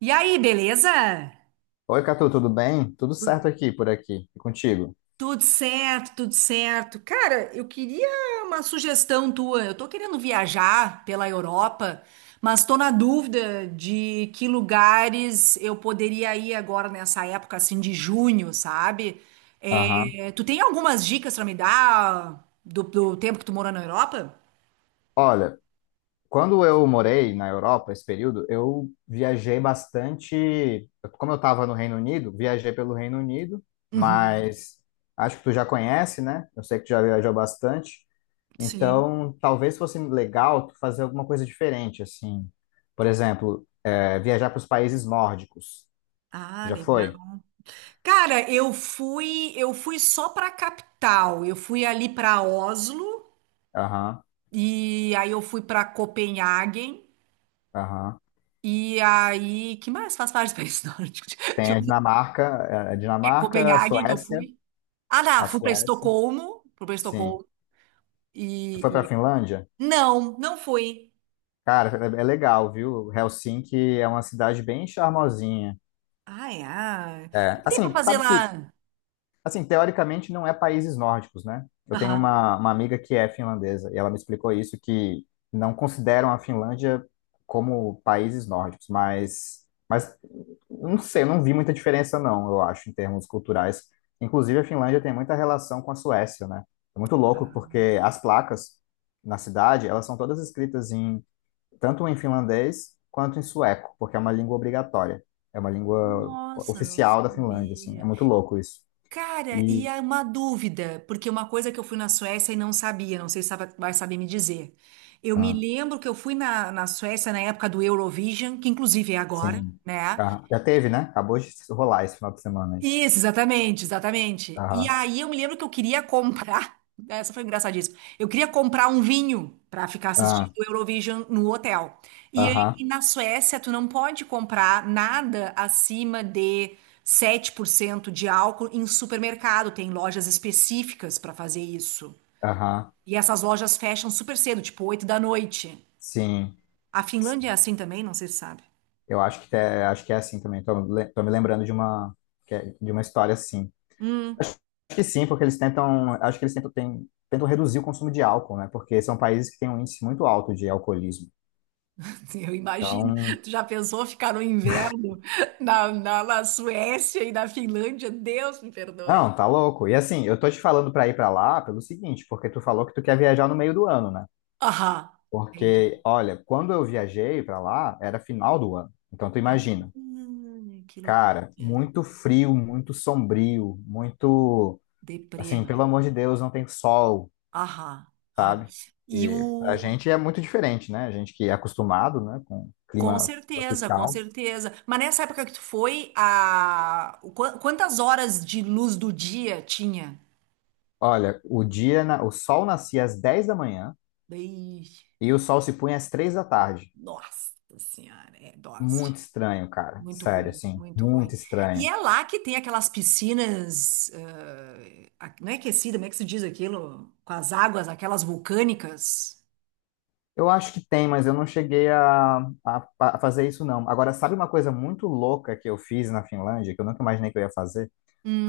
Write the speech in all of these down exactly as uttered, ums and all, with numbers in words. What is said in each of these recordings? E aí, beleza? Oi, Catu, tudo bem? Tudo Tu- certo aqui, por aqui, e contigo? Tudo certo, tudo certo. Cara, eu queria uma sugestão tua. Eu tô querendo viajar pela Europa, mas tô na dúvida de que lugares eu poderia ir agora nessa época assim de junho, sabe? Aham. É, tu tem algumas dicas pra me dar do, do tempo que tu morou na Europa? Olha, quando eu morei na Europa, esse período, eu viajei bastante. Como eu estava no Reino Unido, viajei pelo Reino Unido, Uhum. mas acho que tu já conhece, né? Eu sei que tu já viajou bastante. Sim. Então, talvez fosse legal tu fazer alguma coisa diferente, assim. Por exemplo, é, viajar para os países nórdicos. Tu Ah, já legal. foi? Cara, eu fui, eu fui só para a capital. Eu fui ali para Oslo. Aham, E aí eu fui para Copenhague. aham. E aí, que mais faz parte do país nórdico? Deixa Tem eu a Dinamarca, é, a ver. Dinamarca, a Copenhagen que eu Suécia. fui. Ah, não, A fui para Suécia, Estocolmo, fui para sim. Estocolmo Tu foi pra e, e- Finlândia? não, não fui. Cara, é, é legal, viu? Helsinki é uma cidade bem charmosinha. Ai, ai. O que É, que tem para assim, fazer sabe que lá? Assim, teoricamente não é países nórdicos, né? Eu tenho Aham. uma, uma amiga que é finlandesa e ela me explicou isso, que não consideram a Finlândia como países nórdicos, mas, mas não sei, eu não vi muita diferença não, eu acho, em termos culturais. Inclusive, a Finlândia tem muita relação com a Suécia, né? É muito louco porque as placas na cidade, elas são todas escritas em tanto em finlandês quanto em sueco, porque é uma língua obrigatória. É uma língua Nossa, não oficial da Finlândia, assim. É sabia. muito louco isso. Cara, e E é uma dúvida, porque uma coisa que eu fui na Suécia e não sabia, não sei se sabe- vai saber me dizer. Eu me Ah, lembro que eu fui na, na Suécia na época do Eurovision, que inclusive é agora, sim. né? Ah, já teve, né? Acabou de rolar esse final de semana aí. Isso, exatamente, exatamente. E Aham, aí eu me lembro que eu queria comprar, essa foi engraçadíssima. Eu queria comprar um vinho para ficar assistindo ah, o Eurovision no hotel. E aí, aham, e na Suécia tu não pode comprar nada acima de sete por cento de álcool em supermercado, tem lojas específicas para fazer isso. aham. E essas lojas fecham super cedo, tipo oito da noite. Sim, A sim. Finlândia é assim também, não sei se sabe. Eu acho que, é, acho que é assim também. Tô, le- tô me lembrando de uma, que é- de uma história assim. Hum. Acho que sim, porque eles tentam, acho que eles tentam, tem- tentam reduzir o consumo de álcool, né? Porque são países que têm um índice muito alto de alcoolismo. Eu imagino. Então, Tu já pensou ficar no inverno na, na, na Suécia e na Finlândia? Deus me perdoe. não, tá louco. E assim, eu tô te falando pra ir pra lá pelo seguinte, porque tu falou que tu quer viajar no meio do ano, né? Aham, entendi. Porque, olha, quando eu viajei para lá, era final do ano. Então, tu Ah, imagina, que loucura. cara, muito frio, muito sombrio, muito, Deprê, assim, pelo velho. amor de Deus, não tem sol, Aham, aham. sabe? E E pra o... gente é muito diferente, né? A gente que é acostumado, né, com Com clima certeza, com tropical. certeza. Mas nessa época que tu foi, a... o qua- quantas horas de luz do dia tinha? Olha, o dia, na- o sol nascia às dez da manhã Daí... e o sol se punha às três da tarde. Nossa Senhora, é dose. Muito estranho, cara. Muito Sério, ruim, assim, muito ruim. muito E estranho. é lá que tem aquelas piscinas, eh, a- não é aquecida, como é que se diz aquilo? Com as águas, aquelas vulcânicas. Eu acho que tem, mas eu não cheguei a, a, a fazer isso, não. Agora, sabe uma coisa muito louca que eu fiz na Finlândia, que eu nunca imaginei que eu ia fazer?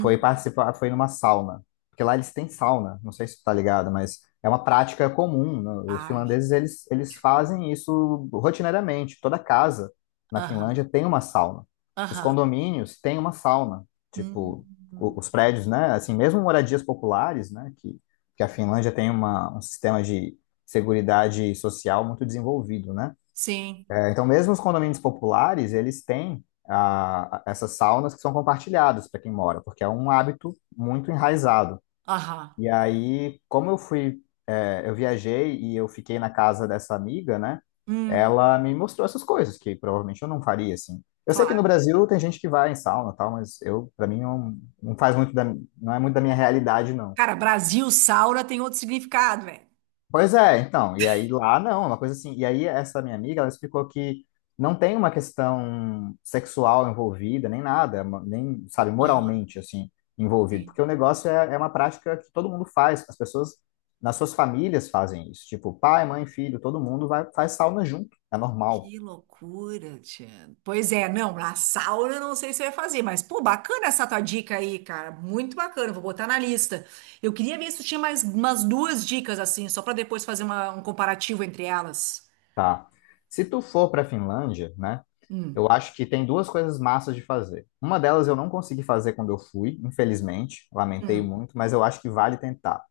foi participar, Foi numa sauna. Porque lá eles têm sauna, não sei se tu tá ligado, mas é uma prática comum. Né? Os Ai, finlandeses, eles, eles fazem isso rotineiramente. Toda casa na aham, Finlândia tem uma sauna. Os aham. condomínios têm uma sauna. Tipo, Hum, o- os prédios, né? Assim, mesmo moradias populares, né? Que, que a Finlândia tem uma, um sistema de seguridade social muito desenvolvido, né? sim, É, então, mesmo os condomínios populares, eles têm ah, essas saunas que são compartilhadas para quem mora, porque é um hábito muito enraizado. aham. E aí, como eu fui, é, eu viajei e eu fiquei na casa dessa amiga, né? Hum, Ela me mostrou essas coisas que provavelmente eu não faria assim. Eu sei que no claro. Brasil tem gente que vai em sauna, e tal, mas eu, para mim, não, não faz muito da, não é muito da minha realidade, não. Cara, Brasil, Saura tem outro significado, velho. Pois é, então, e aí lá não, é uma coisa assim. E aí essa minha amiga, ela explicou que não tem uma questão sexual envolvida, nem nada, ma- nem, sabe, Aham. moralmente, assim, envolvido. Porque o negócio é, é uma prática que todo mundo faz, as pessoas nas suas famílias fazem isso. Tipo, pai, mãe, filho, todo mundo vai, faz sauna junto, é normal, Que loucura, Tia. Pois é, não, na sauna eu não sei se vai fazer, mas pô, bacana essa tua dica aí, cara, muito bacana, vou botar na lista. Eu queria ver se tu tinha mais umas duas dicas assim, só pra depois fazer uma- um comparativo entre elas. tá? Se tu for pra Finlândia, né, Hum, eu acho que tem duas coisas massas de fazer. Uma delas eu não consegui fazer quando eu fui, infelizmente, lamentei hum, muito, mas eu acho que vale tentar.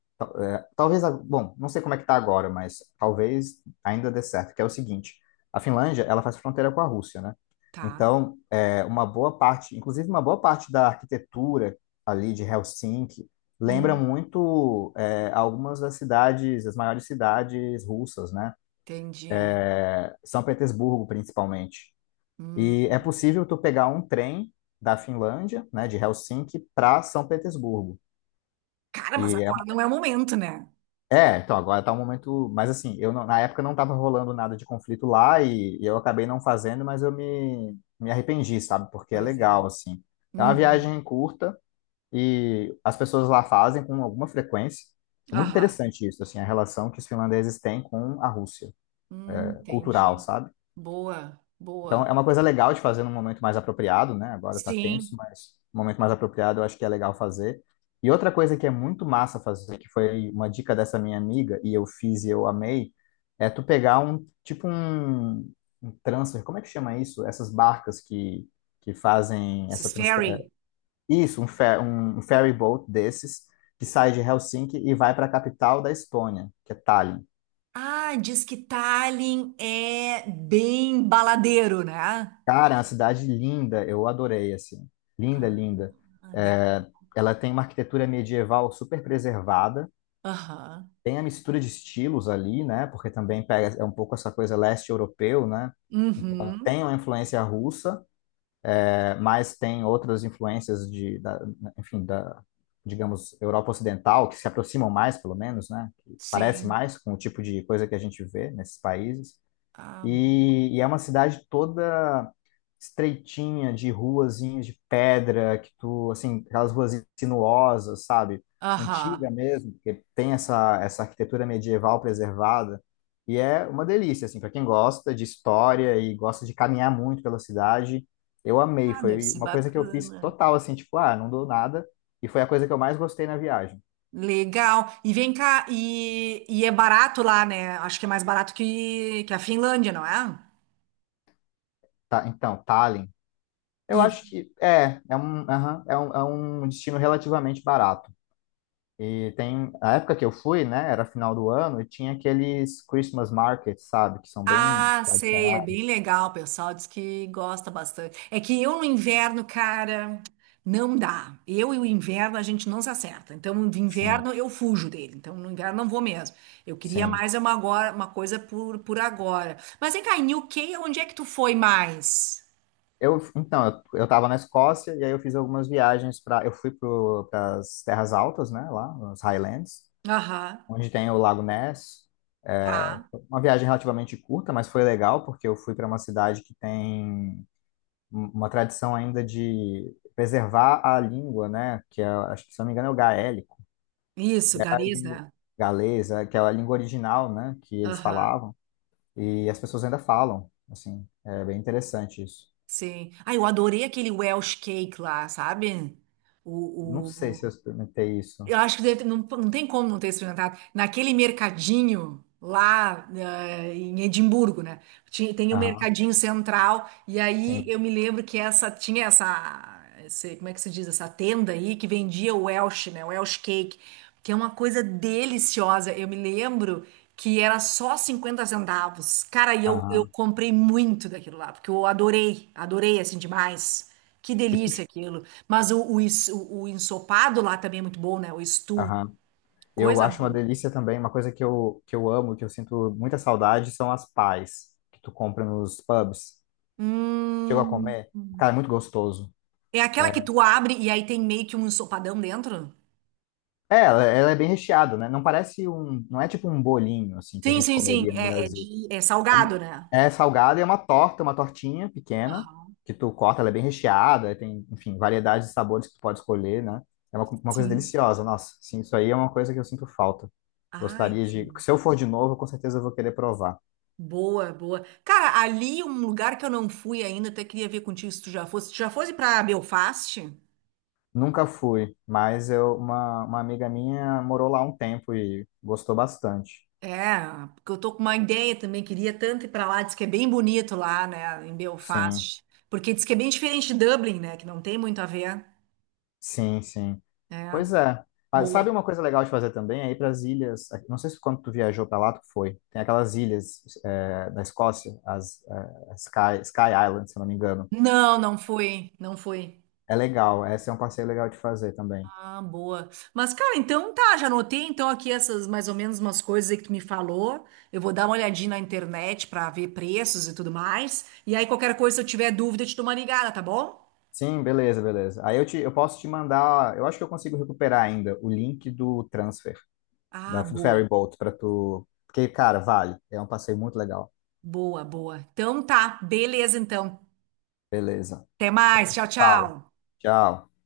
Talvez, a- bom, não sei como é que tá agora, mas talvez ainda dê certo, que é o seguinte, a Finlândia, ela faz fronteira com a Rússia, né? tá. Então, é, uma boa parte, inclusive uma boa parte da arquitetura ali de Helsinki lembra Hum, muito é, algumas das cidades, as maiores cidades russas, né? entendi. É, São Petersburgo, principalmente. E é Hum. possível tu pegar um trem da Finlândia, né, de Helsinki, para São Petersburgo. Cara, mas E agora não é o momento, né? É, então agora tá um momento, mas assim, eu não- na época não tava rolando nada de conflito lá e, e eu acabei não fazendo, mas eu me, me arrependi, sabe? Porque é Pois é. legal, assim. É uma Uhum. viagem curta e as pessoas lá fazem com alguma frequência. É muito Aham. interessante isso, assim, a relação que os finlandeses têm com a Rússia, Hum, é, cultural, entendi. sabe? Boa, Então, é boa. uma coisa legal de fazer num momento mais apropriado, né? Agora tá Sim, tenso, mas num momento mais apropriado eu acho que é legal fazer. E outra coisa que é muito massa fazer, que foi uma dica dessa minha amiga, e eu fiz e eu amei, é tu pegar um, tipo um, um transfer, como é que chama isso? Essas barcas que, que fazem esses essa transfer... é, fairy. Isso, um, fer, um, um ferry boat desses, que sai de Helsinki e vai para a capital da Estônia, que é Tallinn. Ah, diz que Tallinn é bem baladeiro, né? Cara, é uma cidade linda, eu adorei, assim. Linda, linda. Ah, legal. É, ela tem uma arquitetura medieval super preservada, Aham. tem a mistura de estilos ali, né? Porque também pega, é um pouco essa coisa leste europeu, né? Então, Uhum. tem uma influência russa, é, mas tem outras influências de, da, enfim, da, digamos, Europa Ocidental, que se aproximam mais, pelo menos, né? Que parece Sim. mais com o tipo de coisa que a gente vê nesses países. Ah, bom. E, e é uma cidade toda estreitinha, de ruazinhas de pedra, que tu, assim, aquelas ruas sinuosas, sabe? Aham. Antiga mesmo, porque tem essa, essa arquitetura medieval preservada. E é uma delícia, assim, para quem gosta de história e gosta de caminhar muito pela cidade, eu amei. Ah, deve Foi ser uma coisa que eu fiz bacana. total, assim, tipo, ah, não dou nada. E foi a coisa que eu mais gostei na viagem. Legal. E vem cá, e, e é barato lá, né? Acho que é mais barato que, que a Finlândia, não é? Tá, então, Tallinn. Eu Isso. acho que é, é um, aham, é um, é um destino relativamente barato. E tem, a época que eu fui, né, era final do ano, e tinha aqueles Christmas markets, sabe, que são bem Ah, sei, é bem tradicionais. legal, o pessoal diz que gosta bastante. É que eu no inverno, cara, não dá. Eu e o inverno a gente não se acerta. Então, no Sim, inverno eu fujo dele. Então, no inverno não vou mesmo. Eu queria sim. mais uma agora, uma coisa por, por agora. Mas vem cá, em U K, onde é que tu foi mais? Eu, então, eu, eu tava na Escócia e aí eu fiz algumas viagens para, eu fui para as Terras Altas, né, lá, nos Highlands, Aham, onde tem o Lago Ness. É, tá. foi uma viagem relativamente curta, mas foi legal porque eu fui para uma cidade que tem um- uma tradição ainda de preservar a língua, né, que é, acho que se eu não me engano é o gaélico Isso, que é a Gariza, língua né? galesa, que é a língua original, né, que eles Aham, falavam, e as pessoas ainda falam, assim, é bem interessante isso. sim. Ah, eu adorei aquele Welsh cake lá, sabe? Não sei O, o, se eu experimentei isso. Eu acho que deve ter- não, não tem como não ter experimentado. Naquele mercadinho lá, eh, em Edimburgo, né? Tinha, tem o Aham, mercadinho central, e aí sim, eu me lembro que essa tinha essa, esse- como é que se diz, essa tenda aí que vendia o Welsh, né? O Welsh Cake, que é uma coisa deliciosa. Eu me lembro que era só cinquenta centavos. Cara, e eu, eu aham. comprei muito daquilo lá, porque eu adorei, adorei assim demais. Que E tu- delícia aquilo. Mas o, o, ens- o, o ensopado lá também é muito bom, né? O stew, aham. Eu coisa acho uma boa. delícia também, uma coisa que eu, que eu, amo, que eu sinto muita saudade, são as pies que tu compra nos pubs. Chegou a Hum. comer? Cara, é muito gostoso. É aquela É, que tu abre e aí tem meio que um ensopadão dentro? é, ela, ela é bem recheada, né? Não parece um, não é tipo um bolinho assim que a Sim, gente sim, sim. comeria no É, é Brasil. de, é É salgado, um- né? É salgada e é uma torta, uma tortinha pequena, Aham, que tu corta, ela é bem recheada, tem, enfim, variedade de sabores que tu pode escolher, né? É uma, co- uma coisa sim. deliciosa, nossa. Sim, isso aí é uma coisa que eu sinto falta. Ai, Gostaria de. sim. Se eu for de novo, com certeza eu vou querer provar. Boa, boa. Cara, ali um lugar que eu não fui ainda, até queria ver contigo se tu já fosse. Tu já fosse pra Belfast? Nunca fui, mas eu, uma, uma amiga minha morou lá um tempo e gostou bastante. É, porque eu tô com uma ideia também, queria tanto ir pra lá, diz que é bem bonito lá, né, em Sim, Belfast. Porque diz que é bem diferente de Dublin, né, que não tem muito a ver. sim, sim. É, Pois é. Ah, sabe boa. uma coisa legal de fazer também? É ir para as ilhas. é, Não sei se quando tu viajou para lá, tu foi. Tem aquelas ilhas é, da Escócia, as é, Sky, Sky Island, se eu não me engano. Não, não fui, não fui. É legal. Esse é um passeio legal de fazer também. Ah, boa. Mas, cara, então tá, já anotei então aqui essas mais ou menos umas coisas aí que tu me falou. Eu vou dar uma olhadinha na internet pra ver preços e tudo mais. E aí, qualquer coisa, se eu tiver dúvida, eu te dou uma ligada, tá bom? Sim, beleza, beleza. Aí eu, te, eu posso te mandar. Eu acho que eu consigo recuperar ainda o link do transfer, da, Ah, do boa. ferry boat, para tu. Porque, cara, vale. É um passeio muito legal. Boa, boa. Então tá, beleza então. Beleza. Até Então, a mais. gente Tchau, se fala. tchau. Tchau.